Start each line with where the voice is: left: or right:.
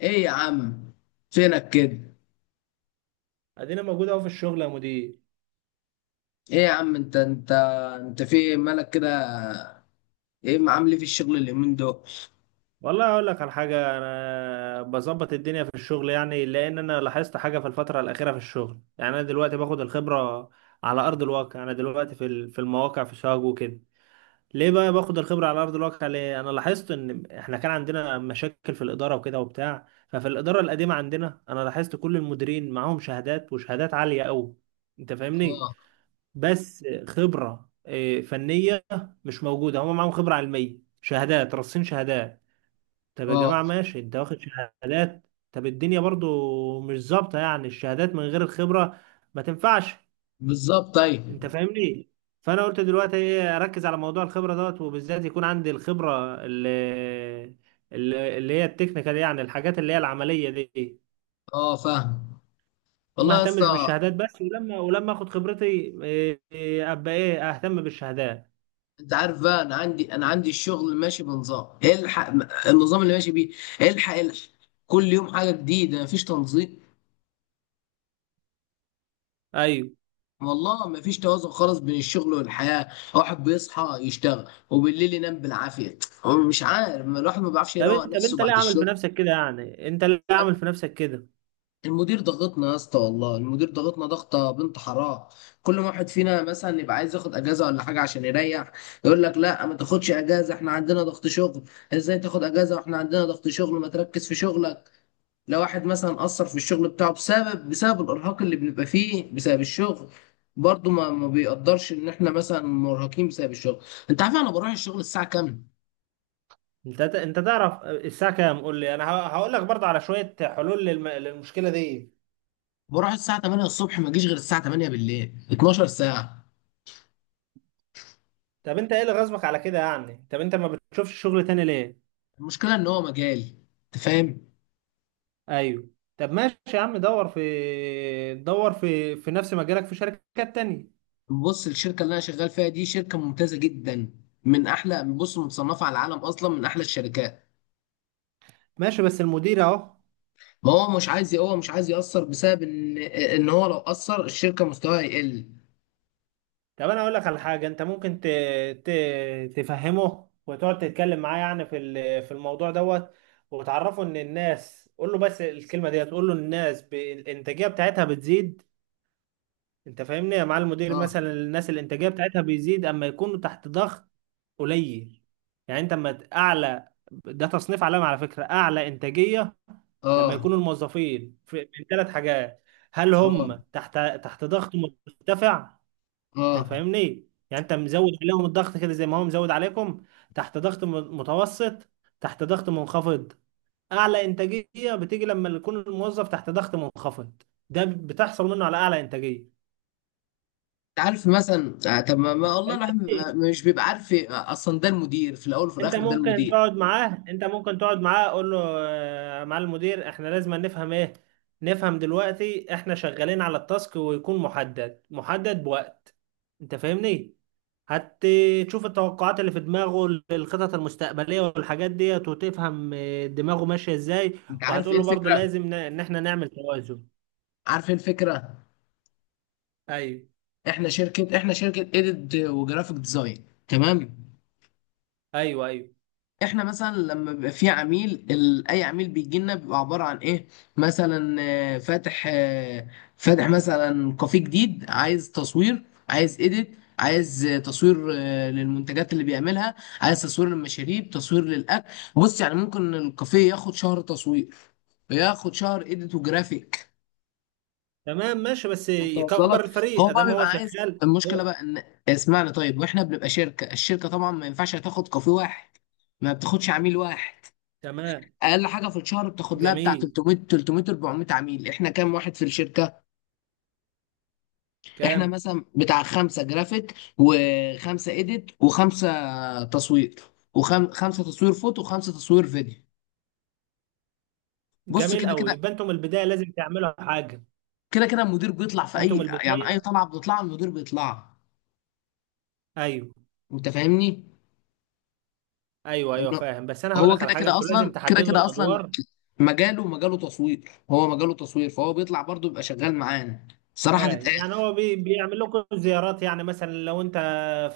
left: ايه يا عم، فينك كده؟
right: ادينا موجود اهو في الشغل يا مدير.
left: ايه يا عم، انت في إيه؟ مالك كده؟ ايه معامل إيه في الشغل اليومين دول؟
right: والله اقول لك على حاجه، انا بظبط الدنيا في الشغل يعني، لان انا لاحظت حاجه في الفتره الاخيره في الشغل. يعني انا دلوقتي باخد الخبره على ارض الواقع. انا دلوقتي في المواقع في شاغ وكده. ليه بقى باخد الخبره على ارض الواقع؟ ليه؟ انا لاحظت ان احنا كان عندنا مشاكل في الاداره وكده وبتاع، ففي الاداره القديمه عندنا انا لاحظت كل المديرين معاهم شهادات، وشهادات عاليه قوي. انت فاهمني؟
left: اه.
right: بس خبرة فنية مش موجودة. هم معاهم خبرة علمية، شهادات رصين، شهادات. طب يا
left: اه.
right: جماعة ماشي، انت واخد شهادات، طب الدنيا برضو مش ظابطة يعني، الشهادات من غير الخبرة ما تنفعش.
left: بالظبط، ايوه.
right: انت فاهمني؟ فانا قلت دلوقتي ايه، اركز على موضوع الخبرة دوت، وبالذات يكون عندي الخبرة اللي هي التكنيكال، يعني الحاجات اللي هي العملية دي،
left: اه، فاهم.
right: وما
left: والله يا اسطى.
right: اهتمش بالشهادات بس. ولما اخد خبرتي إيه، إيه، ابقى ايه اهتم بالشهادات.
left: انت عارف بقى، انا عندي، الشغل ماشي بنظام الحق، النظام اللي ماشي بيه الحق الحق. كل يوم حاجه جديده، مفيش تنظيم.
right: ايوه.
left: والله مفيش توازن خالص بين الشغل والحياه. واحد بيصحى يشتغل، وبالليل ينام بالعافيه. هو مش عارف، الواحد ما بيعرفش يروق
right: طب
left: نفسه
right: انت ليه
left: بعد
right: عامل في
left: الشغل.
right: نفسك كده يعني؟ انت ليه عامل في نفسك كده؟
left: المدير ضغطنا يا اسطى، والله المدير ضغطنا ضغطه بنت حرام. كل ما واحد فينا مثلا يبقى عايز ياخد اجازه ولا حاجه عشان يريح، يقول لك لا ما تاخدش اجازه، احنا عندنا ضغط شغل. ازاي تاخد اجازه واحنا عندنا ضغط شغل؟ ما تركز في شغلك. لو واحد مثلا قصر في الشغل بتاعه بسبب الارهاق اللي بنبقى فيه بسبب الشغل، برضه ما بيقدرش ان احنا مثلا مرهقين بسبب الشغل. انت عارف انا بروح الشغل الساعه كام؟
right: انت تعرف الساعه كام؟ قول لي انا هقول لك برضه على شويه حلول للمشكله دي.
left: بروح الساعه 8 الصبح، ما اجيش غير الساعه 8 بالليل، 12 ساعه.
right: طب انت ايه اللي غصبك على كده يعني؟ طب انت ما بتشوفش شغل تاني ليه؟
left: المشكله ان هو مجالي. انت فاهم.
right: ايوه. طب ماشي يا عم، دور في نفس مجالك في شركات تانية.
left: بص الشركه اللي انا شغال فيها دي شركه ممتازه جدا، من احلى، بص، متصنفه على العالم اصلا، من احلى الشركات.
right: ماشي بس المدير اهو.
left: ما هو مش عايز، هو مش عايز ياثر بسبب ان هو لو اثر الشركه مستواها يقل.
right: طب انا اقول لك على حاجه، انت ممكن ت... تفهمه وتقعد تتكلم معاه يعني في الموضوع دوت، وتعرفه ان الناس، قول له بس الكلمه ديت، قول له الناس الانتاجيه بتاعتها بتزيد. انت فاهمني؟ مع المدير
left: اه.
right: مثلا، الناس الانتاجيه بتاعتها بيزيد اما يكونوا تحت ضغط قليل. يعني انت اما اعلى ده تصنيف علامه على فكره، اعلى انتاجيه لما
left: اه.
right: يكونوا الموظفين من ثلاث حاجات: هل هم
left: اه.
right: تحت ضغط مرتفع؟ انت
left: اه.
right: فاهمني يعني، انت مزود عليهم الضغط كده زي ما هو مزود عليكم. تحت ضغط متوسط. تحت ضغط منخفض. اعلى انتاجيه بتيجي لما يكون الموظف تحت ضغط منخفض. ده بتحصل منه على اعلى انتاجيه.
left: انت عارف، مثلا طب ما والله
right: انت
left: الواحد
right: فاهمني؟
left: مش بيبقى عارف اصلا، ده المدير في الاول وفي
right: انت
left: الاخر ده
right: ممكن
left: المدير.
right: تقعد معاه، قول له مع المدير، احنا لازم نفهم ايه. نفهم دلوقتي احنا شغالين على التاسك، ويكون محدد بوقت. انت فاهمني؟ هتشوف التوقعات اللي في دماغه للخطط المستقبلية والحاجات ديت، وتفهم دماغه ماشية ازاي.
left: انت عارف
right: وهتقول
left: ايه
right: له برضو
left: الفكره؟
right: لازم ان احنا نعمل توازن.
left: عارف ايه الفكره؟
right: ايوه
left: احنا شركه اديت وجرافيك ديزاين، تمام.
right: ايوه. ايوه
left: احنا مثلا لما بيبقى في عميل، اي عميل بيجي لنا بيبقى عباره عن ايه؟ مثلا فاتح، فاتح مثلا كافيه جديد، عايز تصوير، عايز اديت، عايز تصوير، للمنتجات اللي بيعملها، عايز تصوير للمشاريب، تصوير للاكل. بص يعني ممكن الكافيه ياخد شهر تصوير، ياخد شهر اديت وجرافيك.
right: تمام. ماشي بس
left: انت واصل لك؟
right: يكبر الفريق
left: هو بقى
right: ادام هو
left: بيبقى عايز.
right: شغال
left: المشكله
right: هو.
left: بقى ان، اسمعني طيب، واحنا بنبقى شركه، الشركه طبعا ما ينفعش تاخد كافيه واحد، ما بتاخدش عميل واحد.
right: تمام.
left: اقل حاجه في الشهر بتاخد لها بتاع
right: جميل.
left: 300 300 400 عميل. احنا كام واحد في الشركه؟ احنا
right: كام؟
left: مثلا بتاع خمسه جرافيك، وخمسه ايديت، وخمسه تصوير، وخمسه تصوير فوتو، وخمسه تصوير فيديو. بص،
right: جميل
left: كده
right: قوي.
left: كده،
right: يبقى انتم من البداية لازم تعملوا حاجة.
left: كده كده المدير بيطلع في
right: انتم من
left: اي، يعني اي
right: البداية.
left: طلعه بتطلع المدير بيطلع.
right: ايوه.
left: انت فاهمني.
right: ايوه ايوه
left: انه،
right: فاهم، بس انا هقول
left: هو
right: لك على
left: كده
right: حاجة،
left: كده
right: انتوا لازم
left: اصلا، كده
right: تحددوا
left: كده اصلا،
right: الادوار.
left: مجاله مجاله تصوير، هو مجاله تصوير، فهو بيطلع برضه، بيبقى شغال معانا، صراحه
right: فاهم
left: تتقال.
right: يعني هو بيعمل لكم زيارات يعني؟ مثلا لو انت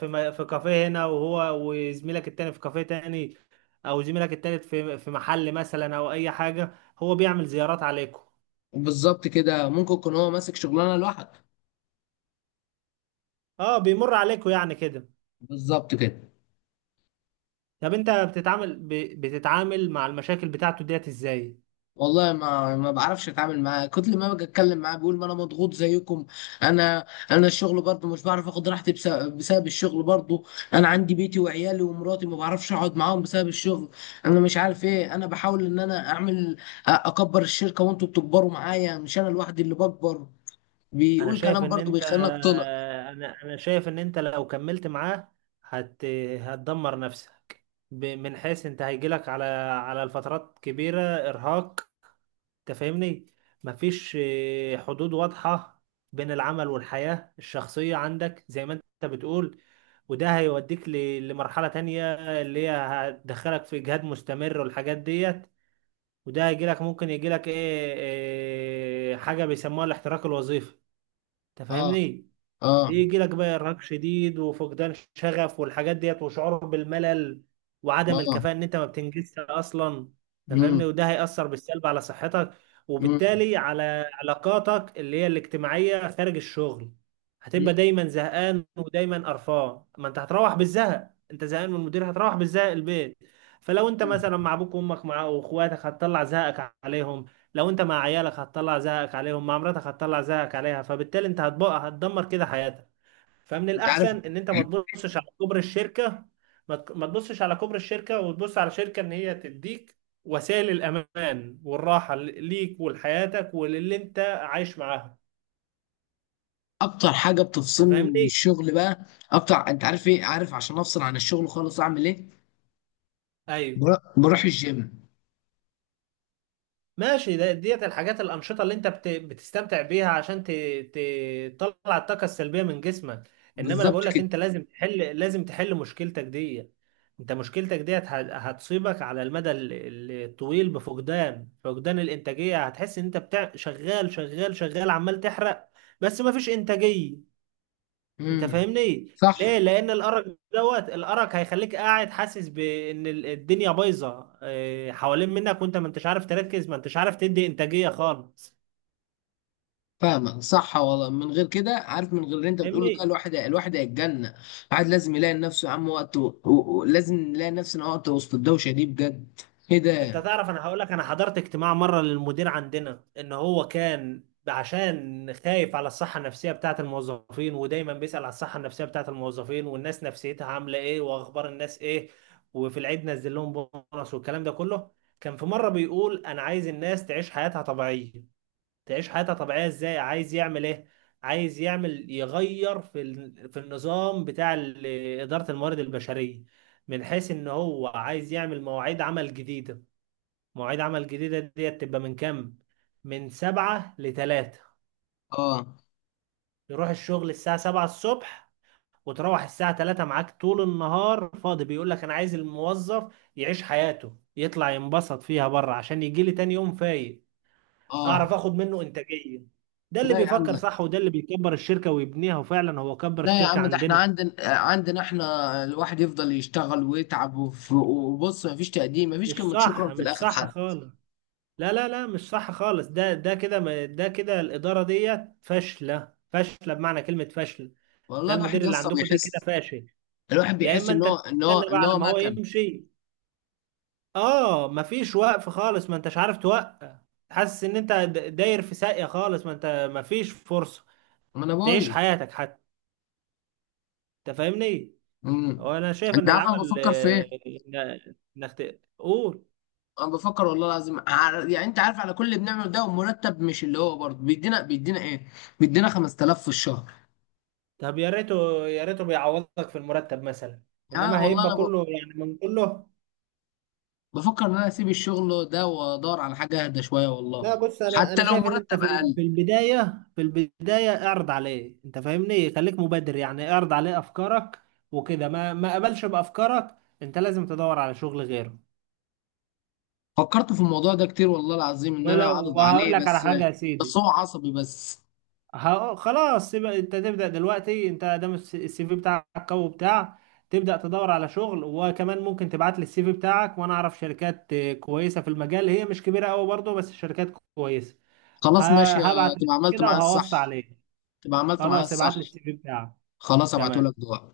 right: في كافيه هنا، وهو وزميلك التاني في كافيه تاني، او زميلك التالت في محل مثلا، او اي حاجة، هو بيعمل زيارات عليكم؟
left: بالظبط كده، ممكن يكون هو ماسك شغلانه لوحده.
right: اه بيمر عليكم يعني كده.
left: بالظبط كده.
right: طب انت بتتعامل بتتعامل مع المشاكل بتاعته ديت ازاي؟
left: والله ما بعرفش اتعامل معاه، كل ما باجي اتكلم معاه بيقول ما انا مضغوط زيكم. انا الشغل برضه مش بعرف اخد راحتي بسبب, الشغل برضه. انا عندي بيتي وعيالي ومراتي، ما بعرفش اقعد معاهم بسبب الشغل. انا مش عارف ايه، انا بحاول ان انا اعمل اكبر الشركة، وانتوا بتكبروا معايا، مش انا لوحدي اللي بكبر.
right: انا
left: بيقول
right: شايف
left: كلام
right: ان
left: برضه
right: انت،
left: بيخليني اقتنع.
right: انا شايف ان انت لو كملت معاه هت... هتدمر نفسك من حيث انت هيجيلك على الفترات كبيرة ارهاق. انت فاهمني؟ مفيش حدود واضحة بين العمل والحياة الشخصية عندك زي ما انت بتقول. وده هيوديك لمرحلة تانية، اللي هي هتدخلك في اجهاد مستمر والحاجات ديت. وده هيجيلك، ممكن يجيلك ايه, إيه حاجة بيسموها الاحتراق الوظيفي. انت
left: اه.
right: فاهمني؟
left: اه.
right: يجي لك بقى ارهاق شديد، وفقدان شغف والحاجات ديت، وشعور بالملل، وعدم
left: اه.
right: الكفاءة ان انت ما بتنجزش اصلا. انت فاهمني؟
left: امم.
right: وده هيأثر بالسلب على صحتك،
left: امم.
right: وبالتالي على علاقاتك اللي هي الاجتماعية خارج الشغل. هتبقى دايما زهقان ودايما قرفان. ما انت هتروح بالزهق، انت زهقان من المدير هتروح بالزهق البيت. فلو انت
left: أمم.
right: مثلا مع ابوك وامك مع واخواتك، هتطلع زهقك عليهم. لو انت مع عيالك هتطلع زهقك عليهم، مع مراتك هتطلع زهقك عليها. فبالتالي انت هتبقى، هتدمر كده حياتك. فمن
left: انت عارف،
right: الاحسن ان انت ما تبصش على كبر الشركه. ما تبصش على كبر الشركه، وتبص على شركه ان هي تديك وسائل الامان والراحه ليك ولحياتك وللي انت عايش معاها.
left: اكتر حاجه
right: انت
left: بتفصلني من
right: فاهمني؟
left: الشغل بقى، اكتر، انت عارف ايه؟ عارف عشان افصل عن الشغل خالص اعمل ايه؟
right: ايوه
left: بروح الجيم.
right: ماشي. ديت الحاجات الأنشطة اللي أنت بتستمتع بيها عشان تطلع الطاقة السلبية من جسمك. إنما أنا
left: بالظبط
right: بقول لك
left: كده.
right: أنت لازم تحل، مشكلتك دي. أنت مشكلتك ديت هتصيبك على المدى الطويل بفقدان، الإنتاجية. هتحس إن أنت شغال شغال شغال عمال تحرق، بس مفيش إنتاجية. انت
left: امم.
right: فاهمني؟ ليه؟
left: صح.
right: لان الارق دوت، الارق هيخليك قاعد حاسس بان الدنيا بايظه حوالين منك، وانت ما انتش عارف تركز، ما انتش عارف تدي انتاجيه خالص.
left: فاهمك، صح والله، من غير كده، عارف، من غير اللي انت بتقوله ده
right: فاهمني؟
left: الواحد هيتجنن. الواحد لازم يلاقي لنفسه يا عم وقت، لازم نلاقي نفسنا وقت وسط الدوشه دي بجد. ايه
right: انت
left: ده؟
right: تعرف، انا هقول لك، انا حضرت اجتماع مره للمدير عندنا، ان هو كان عشان خايف على الصحه النفسيه بتاعه الموظفين، ودايما بيسأل على الصحه النفسيه بتاعه الموظفين، والناس نفسيتها عامله ايه، واخبار الناس ايه. وفي العيد نزل لهم بونص والكلام ده كله. كان في مره بيقول انا عايز الناس تعيش حياتها طبيعيه. تعيش حياتها طبيعية ازاي، عايز يعمل ايه؟ عايز يعمل، يغير في النظام بتاع إدارة الموارد البشرية، من حيث ان هو عايز يعمل مواعيد عمل جديدة. مواعيد عمل جديدة دي تبقى من كام؟ من 7 لـ3.
left: اه.
right: يروح الشغل الساعة 7 الصبح، وتروح الساعة 3 معاك طول النهار فاضي. بيقول لك انا عايز الموظف يعيش حياته، يطلع ينبسط فيها بره، عشان يجي لي تاني يوم فايق، اعرف
left: اه.
right: اخد منه انتاجيه. ده اللي
left: لا يا عم.
right: بيفكر صح، وده اللي بيكبر الشركه ويبنيها، وفعلا هو كبر
left: لا يا
right: الشركه
left: عم، ده احنا
right: عندنا.
left: عندنا احنا الواحد يفضل يشتغل ويتعب، وبص مفيش تقديم، مفيش
right: مش
left: كلمة
right: صح،
left: شكرا في
right: مش
left: الآخر
right: صح
left: حد.
right: خالص. لا لا لا، مش صح خالص. ده ده كده ما- ده كده الاداره ديت فاشله، فاشله بمعنى كلمه فاشل. ده
left: والله الواحد
right: المدير
left: يا
right: اللي
left: اسطى
right: عندكم ده كده
left: بيحس،
right: فاشل.
left: الواحد
right: يا
left: بيحس
right: اما
left: ان
right: انت
left: هو ان هو
right: تستنى بقى
left: ان
right: على
left: هو
right: ما هو
left: مكن
right: يمشي. اه مفيش وقف خالص، ما انتش عارف توقف. حاسس ان انت داير في ساقيه خالص، ما انت مفيش فرصه
left: ما انا بقول
right: تعيش
left: لك.
right: حياتك حتى. انت فاهمني؟ هو
left: امم.
right: انا شايف
left: انت
right: ان
left: عارف انا
right: العمل
left: بفكر في ايه؟
right: انك قول.
left: انا بفكر والله العظيم، يعني انت عارف، على كل اللي بنعمله ده ومرتب مش اللي هو، برضه بيدينا ايه؟ بيدينا 5,000 في الشهر.
right: طب يا ريته يا ريته بيعوضك في المرتب مثلا،
left: يعني
right: انما
left: والله انا
right: هيبقى كله يعني من كله.
left: بفكر ان انا اسيب الشغل ده وادور على حاجة اهدى شوية
right: لا
left: والله،
right: بص، انا
left: حتى لو
right: شايف ان انت
left: مرتب اقل.
right: في البدايه اعرض عليه. انت فاهمني؟ خليك مبادر يعني، اعرض عليه افكارك. وكده ما قبلش بافكارك، انت لازم تدور على شغل غيره.
left: فكرت في الموضوع ده كتير والله العظيم، ان انا
right: ولو،
left: اعرض
right: وهقول
left: عليه،
right: لك على
left: بس
right: حاجه يا
left: بس
right: سيدي،
left: هو عصبي بس.
right: خلاص يبقى انت تبدأ دلوقتي، انت دام السي في بتاعك قوي بتاع. تبدأ تدور على شغل، وكمان ممكن تبعت لي السي في بتاعك، وانا اعرف شركات كويسة في المجال. هي مش كبيرة قوي برضه، بس شركات كويسة.
left: خلاص ماشي،
right: هبعت لك
left: تبقى عملت
right: كده
left: معايا الصح،
right: وهوصي عليك.
left: تبقى عملت معايا
right: خلاص ابعت
left: الصح.
right: لي السي في بتاعك.
left: خلاص، ابعته لك
right: تمام.
left: دلوقتي.